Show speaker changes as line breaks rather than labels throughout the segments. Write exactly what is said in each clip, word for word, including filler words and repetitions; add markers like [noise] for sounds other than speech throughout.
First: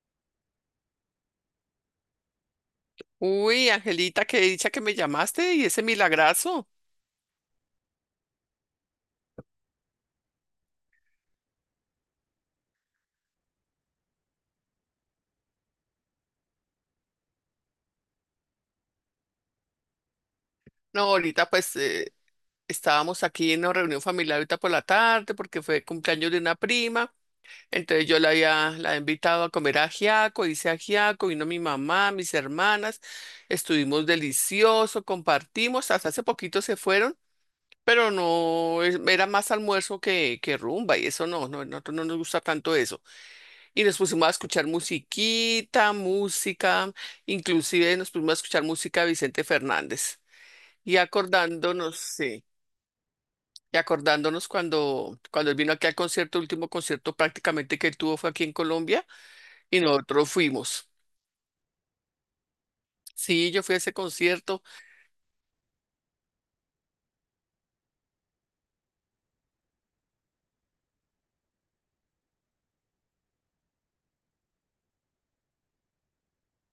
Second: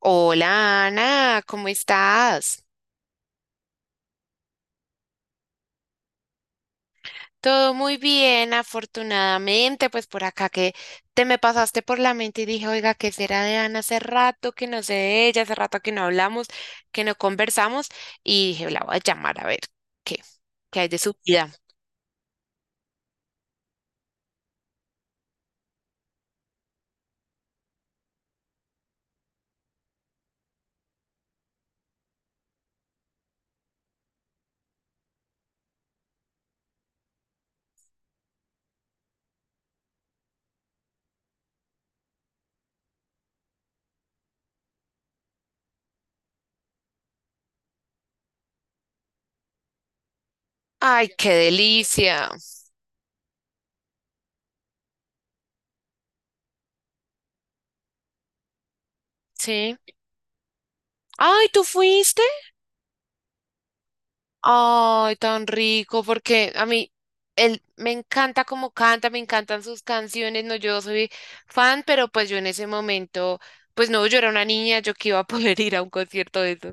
Hola Ana, ¿cómo estás?
Uy, Angelita, qué dicha que me llamaste y ese milagrazo.
Todo muy bien, afortunadamente, pues por acá que te me pasaste por la mente y dije, oiga, ¿qué será de Ana? Hace rato que no sé de ella, hace rato que no hablamos, que no conversamos y dije, la voy a llamar a ver qué, qué hay de
No,
su
ahorita
vida.
pues eh, estábamos aquí en una reunión familiar ahorita por la tarde porque fue cumpleaños de una prima. Entonces yo la había la he invitado a comer ajiaco, hice ajiaco, vino mi mamá, mis hermanas, estuvimos delicioso, compartimos, hasta hace poquito se fueron, pero no es- era más almuerzo que, que rumba y eso no, no, nosotros no nos gusta tanto eso. Y nos pusimos a escuchar musiquita, música, inclusive nos pusimos a escuchar música de Vicente Fernández. Y
Ay, qué
acordándonos,
delicia.
sí, y acordándonos cuando, cuando él vino aquí al concierto, el último concierto prácticamente que él tuvo fue aquí en Colombia
Sí.
y nosotros fuimos.
Ay, ¿tú fuiste?
Sí, yo fui a ese concierto.
Ay, tan rico, porque a mí él me encanta cómo canta, me encantan sus canciones, no, yo soy fan, pero pues yo en ese momento, pues no, yo era una niña, yo que iba a [laughs] poder ir a un concierto de eso.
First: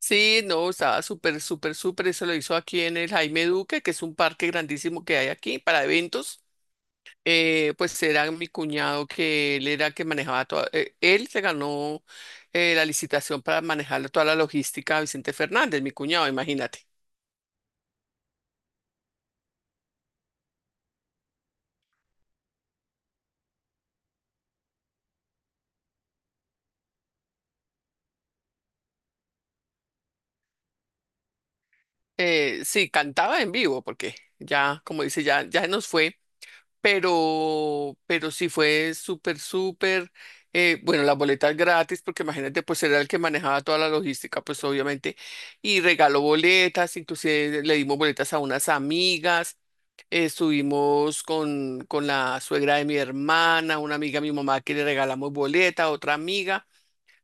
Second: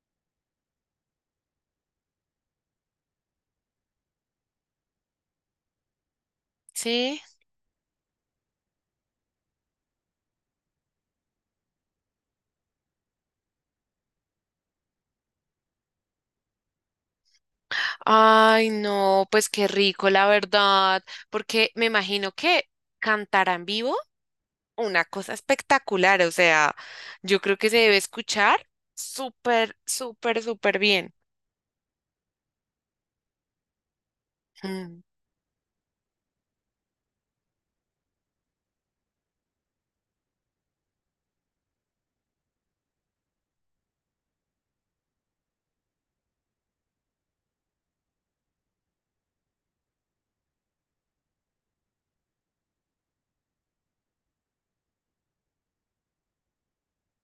Sí, no, estaba súper, súper, súper. Eso lo hizo aquí en el Jaime Duque, que es un parque grandísimo que hay aquí para eventos.
Sí.
Eh, pues era mi cuñado que él era que manejaba toda, eh, él se ganó eh, la licitación para manejar toda la logística a Vicente Fernández, mi cuñado, imagínate.
Ay, no, pues qué rico, la verdad, porque me imagino que cantar en vivo, una cosa espectacular, o sea, yo creo que se debe escuchar súper, súper, súper bien.
Eh, sí, cantaba en vivo porque ya,
Mm.
como dice, ya, ya se nos fue, pero, pero sí fue súper, súper, eh, bueno, las boletas gratis porque imagínate, pues era el que manejaba toda la logística, pues obviamente, y regaló boletas, inclusive le dimos boletas a unas amigas. Estuvimos con, con la suegra de mi hermana, una amiga de mi mamá que le regalamos boleta, otra amiga.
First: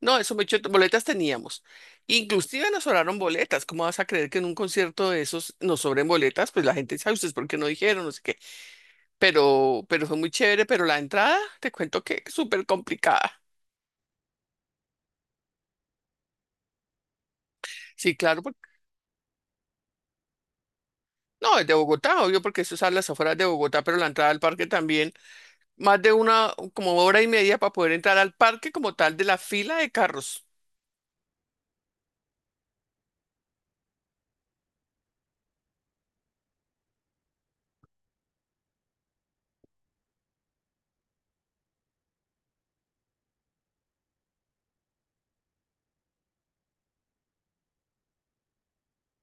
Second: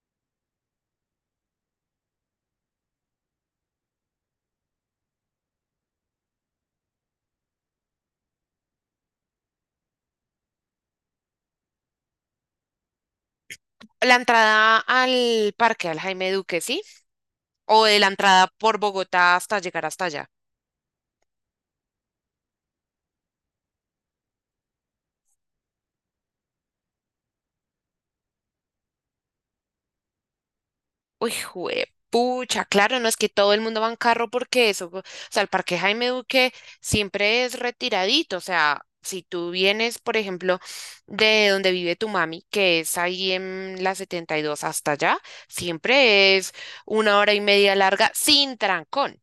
No, eso me echó, boletas teníamos. Inclusive nos sobraron boletas. ¿Cómo vas a creer que en un concierto de esos nos sobren boletas? Pues la gente dice, ay, ¿ustedes por qué no dijeron? No sé qué. Pero, pero fue muy chévere, pero la entrada, te cuento que es súper complicada.
La entrada al parque, al Jaime Duque, ¿sí? O de la
Sí, claro,
entrada
porque,
por Bogotá hasta llegar hasta allá.
no, es de Bogotá, obvio, porque eso es a las afueras de Bogotá, pero la entrada al parque también, más de una, como hora y media para poder entrar al parque como tal de la fila de carros.
Uy, jue- pucha, claro, no es que todo el mundo va en carro porque eso, o sea, el Parque Jaime Duque siempre es retiradito, o sea, si tú vienes, por ejemplo, de donde vive tu mami, que es ahí en la setenta y dos hasta allá, siempre es una hora y media larga sin trancón.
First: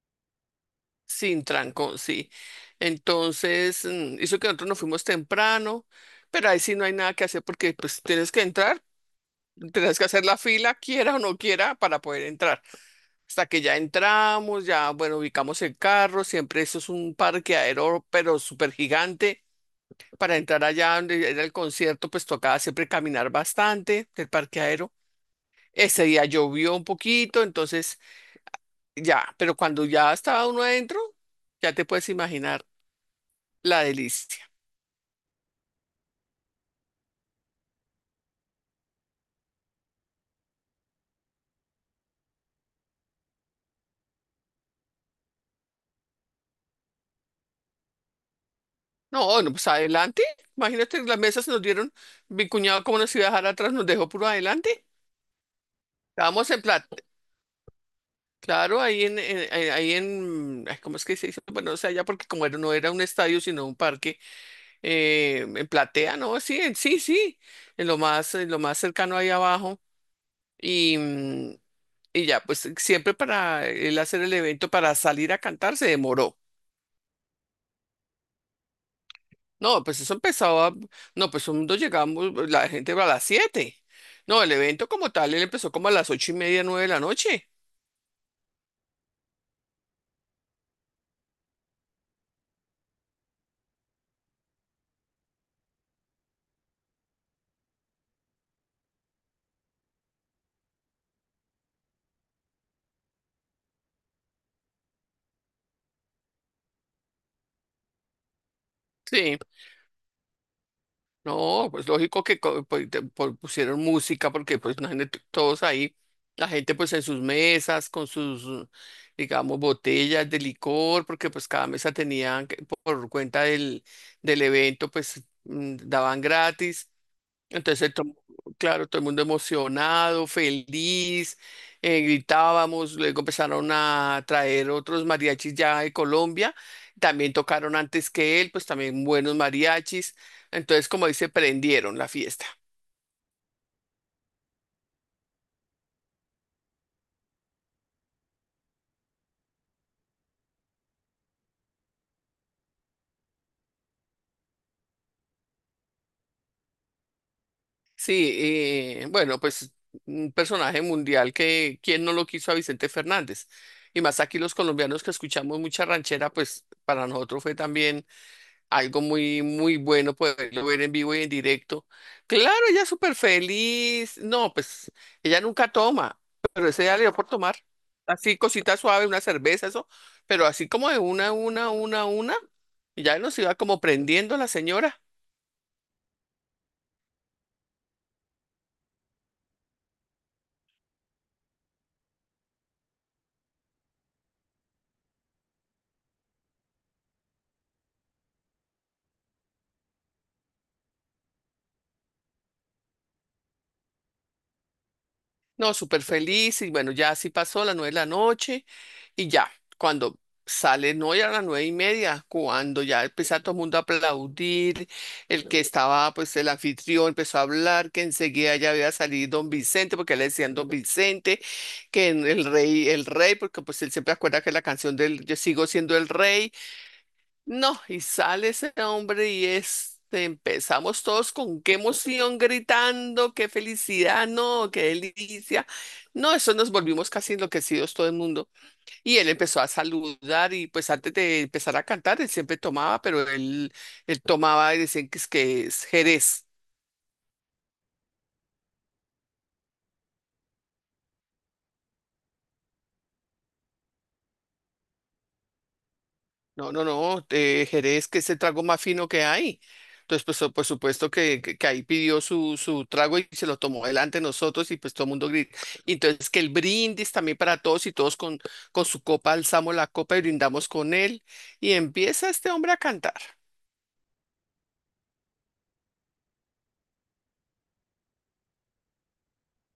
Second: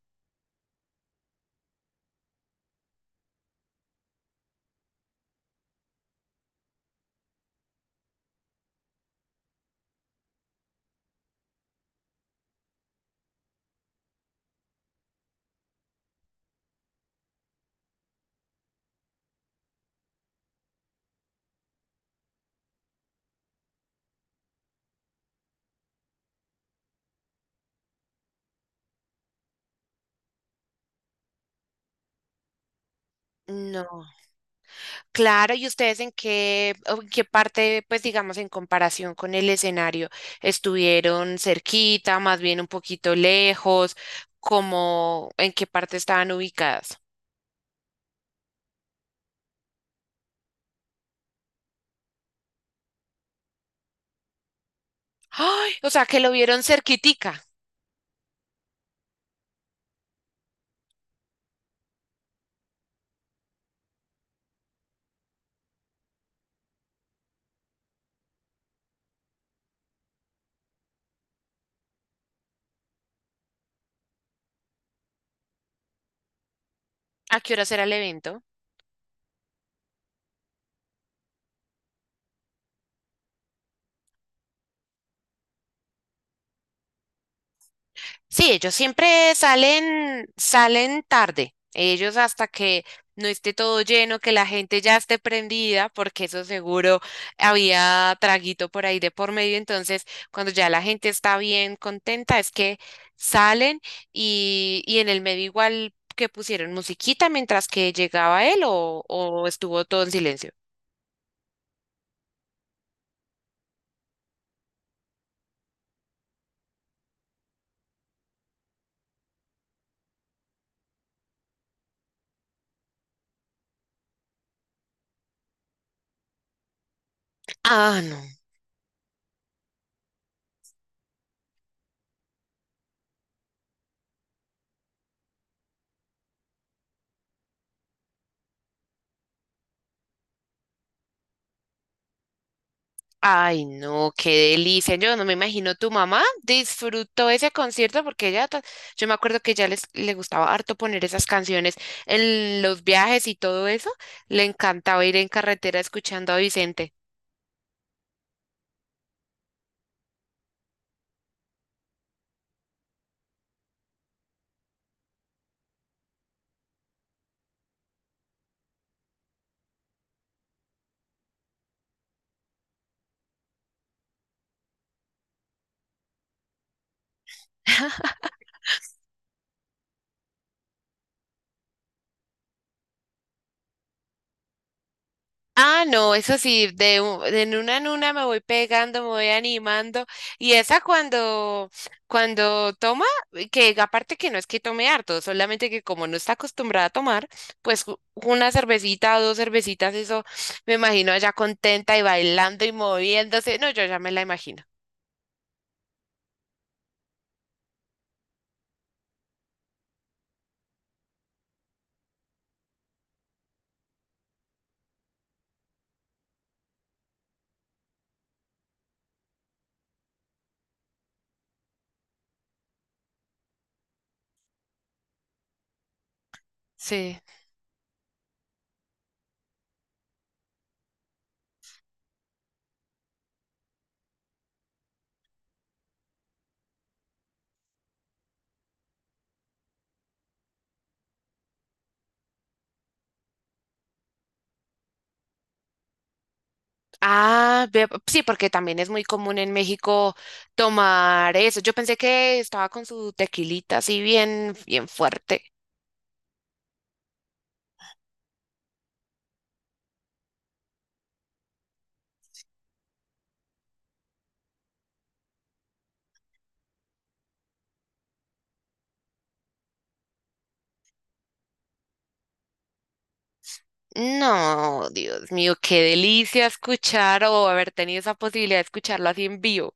Sin trancón, sí. Entonces, mm, hizo que nosotros nos fuimos temprano, pero ahí sí no hay nada que hacer porque pues tienes que entrar, tienes que hacer la fila, quiera o no quiera, para poder entrar. Hasta que ya entramos, ya, bueno, ubicamos el carro, siempre eso es un parqueadero, pero súper gigante. Para entrar allá donde era el concierto, pues tocaba siempre caminar bastante del parqueadero. Ese día llovió un poquito, entonces ya, pero cuando ya estaba uno adentro, ya te puedes imaginar. La
No.
delicia.
Claro, ¿y ustedes en qué, o en qué parte, pues digamos, en comparación con el escenario, estuvieron cerquita, más bien un poquito lejos, como en qué parte estaban ubicadas?
No, no, pues adelante. Imagínate, las mesas se nos dieron, mi cuñado como nos iba a dejar atrás, nos dejó puro adelante.
Ay, o sea, que lo
Estábamos en
vieron
plata.
cerquitica.
Claro, ahí en, en- eh, ahí en, ay, ¿cómo es que se dice? Bueno, o sea, ya porque como era- no era un estadio, sino un parque, eh, en platea, ¿no? Sí, en- sí, sí, en lo más, en lo más cercano ahí abajo. Y, mm, y ya, pues siempre para él hacer el evento, para salir a cantar, se demoró.
¿A qué horas era el evento?
No, pues eso empezaba, no, pues cuando llegamos, pues, la gente va a las siete. No, el evento como tal, él empezó como a las ocho y media, nueve de la noche.
Sí, ellos siempre salen, salen tarde. Ellos hasta que no esté todo lleno, que la gente ya esté prendida, porque eso seguro había traguito por ahí de por medio. Entonces, cuando ya la gente está bien contenta, es que salen y, y en el medio igual que pusieron musiquita mientras que llegaba él o,
Sí.
o estuvo todo en silencio.
No, pues lógico que co- pues, te- po- pusieron música porque pues imagínate todos ahí, la gente pues en sus mesas con sus, digamos, botellas de licor, porque pues cada mesa tenían que- por cuenta del, del evento pues mm, daban gratis entonces,
Ah,
to-
no.
claro, todo el mundo emocionado, feliz, eh, gritábamos, luego empezaron a traer otros mariachis ya de Colombia, también tocaron antes que él, pues también buenos mariachis, entonces como dice, prendieron la fiesta.
Ay, no, qué delicia. Yo no me imagino tu mamá disfrutó ese concierto porque ella, ta- yo me acuerdo que ya les le gustaba harto poner esas canciones en los viajes y todo eso. Le encantaba ir en carretera escuchando a Vicente.
Sí, eh, bueno, pues un personaje mundial que, ¿quién no lo quiso a Vicente Fernández? Y más aquí los colombianos que escuchamos mucha ranchera, pues para nosotros fue también algo muy, muy bueno poderlo ver en vivo y en directo. Claro, ella súper feliz. No, pues ella nunca toma, pero ese día le dio por tomar. Así, cosita suave, una cerveza, eso, pero así como de una, una, una, una, y ya nos iba como prendiendo la señora.
Ah, no, eso sí, de, u- de una en una me voy pegando, me voy animando. Y esa cuando, cuando toma, que aparte que no es que tome harto, solamente que como no está acostumbrada a tomar, pues u- una cervecita o dos cervecitas, eso me imagino allá contenta y bailando y moviéndose. No, yo ya me la imagino.
No, súper feliz y bueno, ya así pasó las nueve de la noche y ya, cuando sale, no, ya a las nueve y media, cuando ya empezó todo el mundo a aplaudir, el que estaba, pues el anfitrión empezó a hablar, que enseguida ya había salido don Vicente, porque le decían don Vicente, que en el rey, el rey, porque pues él siempre acuerda que la canción del Yo sigo siendo el rey,
Sí.
no, y sale ese hombre y este, empezamos todos con qué emoción gritando, qué felicidad, no, qué delicia. No, eso nos volvimos casi enloquecidos todo el mundo. Y él empezó a saludar y pues antes de empezar a cantar, él siempre tomaba, pero él, él tomaba y decían que es, que es, Jerez.
Ah, ve- sí, porque también es muy común en México tomar eso. Yo pensé que estaba con su tequilita así bien, bien fuerte.
No, no, no, eh, Jerez, que es el trago más fino que hay. Entonces, pues, so- por supuesto que, que, que ahí pidió su, su trago y se lo tomó delante de nosotros y pues todo el mundo grita. Y entonces, que el brindis también para todos y todos con, con su copa, alzamos la copa y brindamos con él. Y empieza este hombre a cantar.
No, Dios mío, qué delicia escuchar o haber tenido esa posibilidad de escucharlo así en vivo.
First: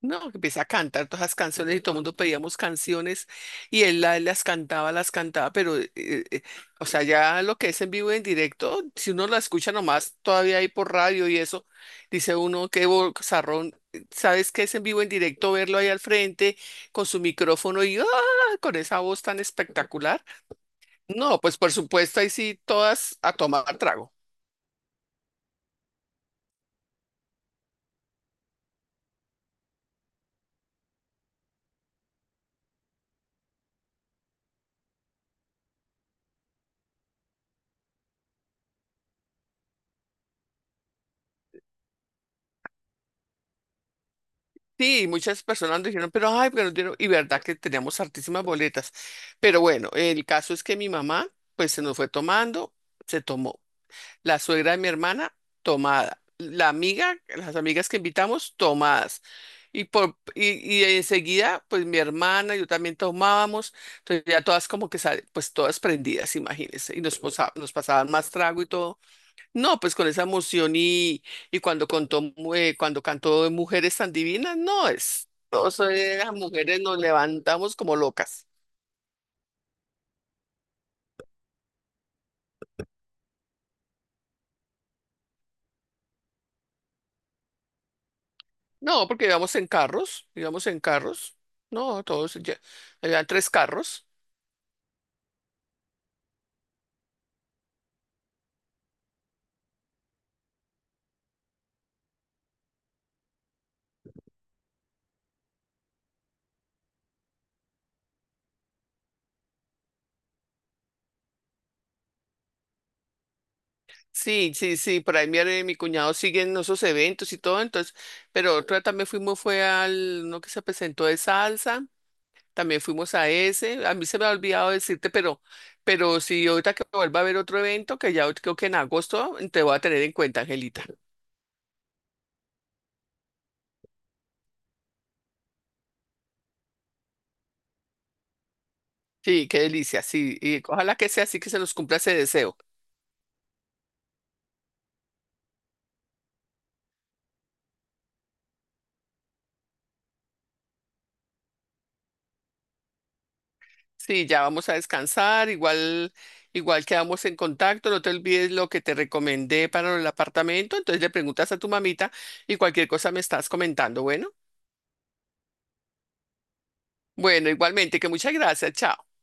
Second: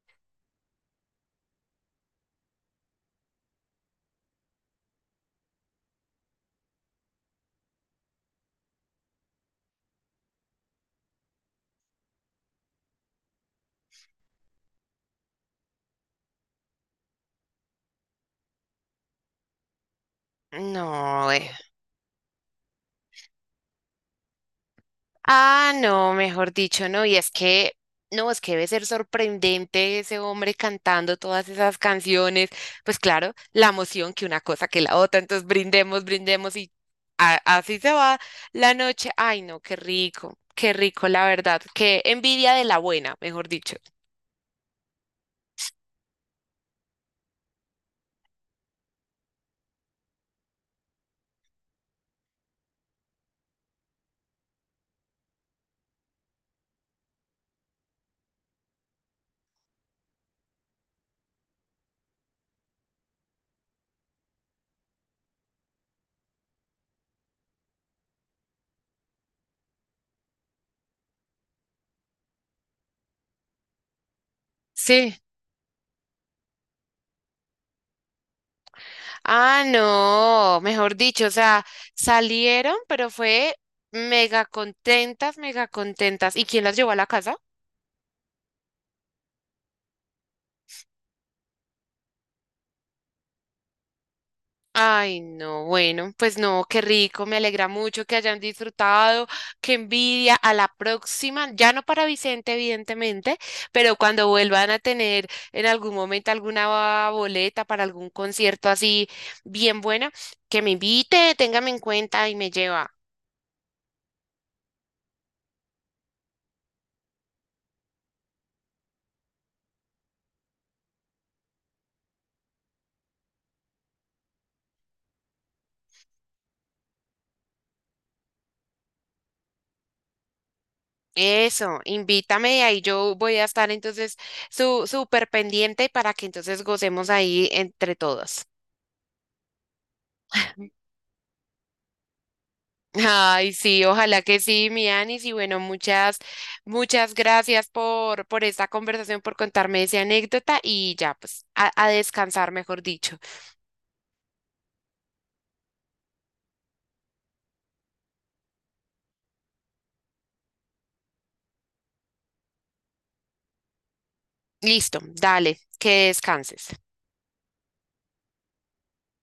No, que empieza a cantar todas las canciones y todo el mundo pedíamos canciones y él la- las cantaba, las cantaba, pero, eh, eh, eh, o sea, ya lo que es en vivo y en directo, si uno la escucha nomás todavía ahí por radio y eso, dice uno, qué bozarrón, eh, ¿sabes qué es en vivo y en directo verlo ahí al frente con su micrófono y ¡ah! Con esa voz tan espectacular?
No,
No,
eh.
pues por supuesto, ahí sí, todas a tomar trago.
Ah, no, mejor dicho, no. Y es que, no, es que debe ser sorprendente ese hombre cantando todas esas canciones. Pues claro, la emoción que una cosa que la otra. Entonces brindemos, brindemos y a- así se va la noche. Ay, no, qué rico, qué rico, la verdad. Qué envidia de la buena, mejor dicho.
Sí, muchas personas dijeron, pero ay, pero no dieron- y verdad que teníamos hartísimas boletas. Pero bueno, el caso es que mi mamá, pues se nos fue tomando, se tomó. La suegra de mi hermana, tomada. La amiga, las amigas que invitamos, tomadas. Y, por, y, y enseguida, pues mi hermana, yo también tomábamos. Entonces ya todas como que, sal- pues todas prendidas, imagínense. Y nos, posa- nos pasaban más trago y todo. No, pues con esa emoción y, y cuando contó, mu- eh, cuando cantó Mujeres tan divinas, no
Sí.
es. Todas las mujeres nos levantamos como locas.
Ah, no, mejor dicho, o sea, salieron, pero fue mega contentas, mega contentas. ¿Y quién las llevó a la casa?
No, porque íbamos en carros, íbamos en carros. No, todos, ya, habían tres carros.
Ay, no, bueno, pues no, qué rico, me alegra mucho que hayan disfrutado, qué envidia. A la próxima, ya no para Vicente, evidentemente, pero cuando vuelvan a tener en algún momento alguna boleta para algún concierto así bien buena, que me invite, téngame en cuenta y me lleva.
Sí, sí, sí, por ahí mi, are- mi cuñado sigue en esos eventos y todo, entonces, pero otra también fuimos fue al, uno que se presentó de salsa. También fuimos a ese. A mí se me ha olvidado decirte, pero, pero si ahorita que vuelva a haber otro evento, que ya creo que en agosto te voy a tener en cuenta, Angelita.
Eso, invítame y ahí yo voy a estar entonces su, súper pendiente para que entonces gocemos ahí entre todos.
Sí, qué delicia. Sí, y ojalá que sea así que se nos cumpla ese deseo.
Ay, sí, ojalá que sí, mi Anis. Y bueno, muchas, muchas gracias por, por esta conversación, por contarme esa anécdota y ya, pues, a, a descansar, mejor dicho.
Sí, ya vamos a descansar. Igual, igual quedamos en contacto. No te olvides lo que te recomendé para el apartamento. Entonces le preguntas a tu mamita y cualquier cosa me estás comentando. Bueno,
Listo, dale, que descanses.
bueno, igualmente, que muchas gracias. Chao.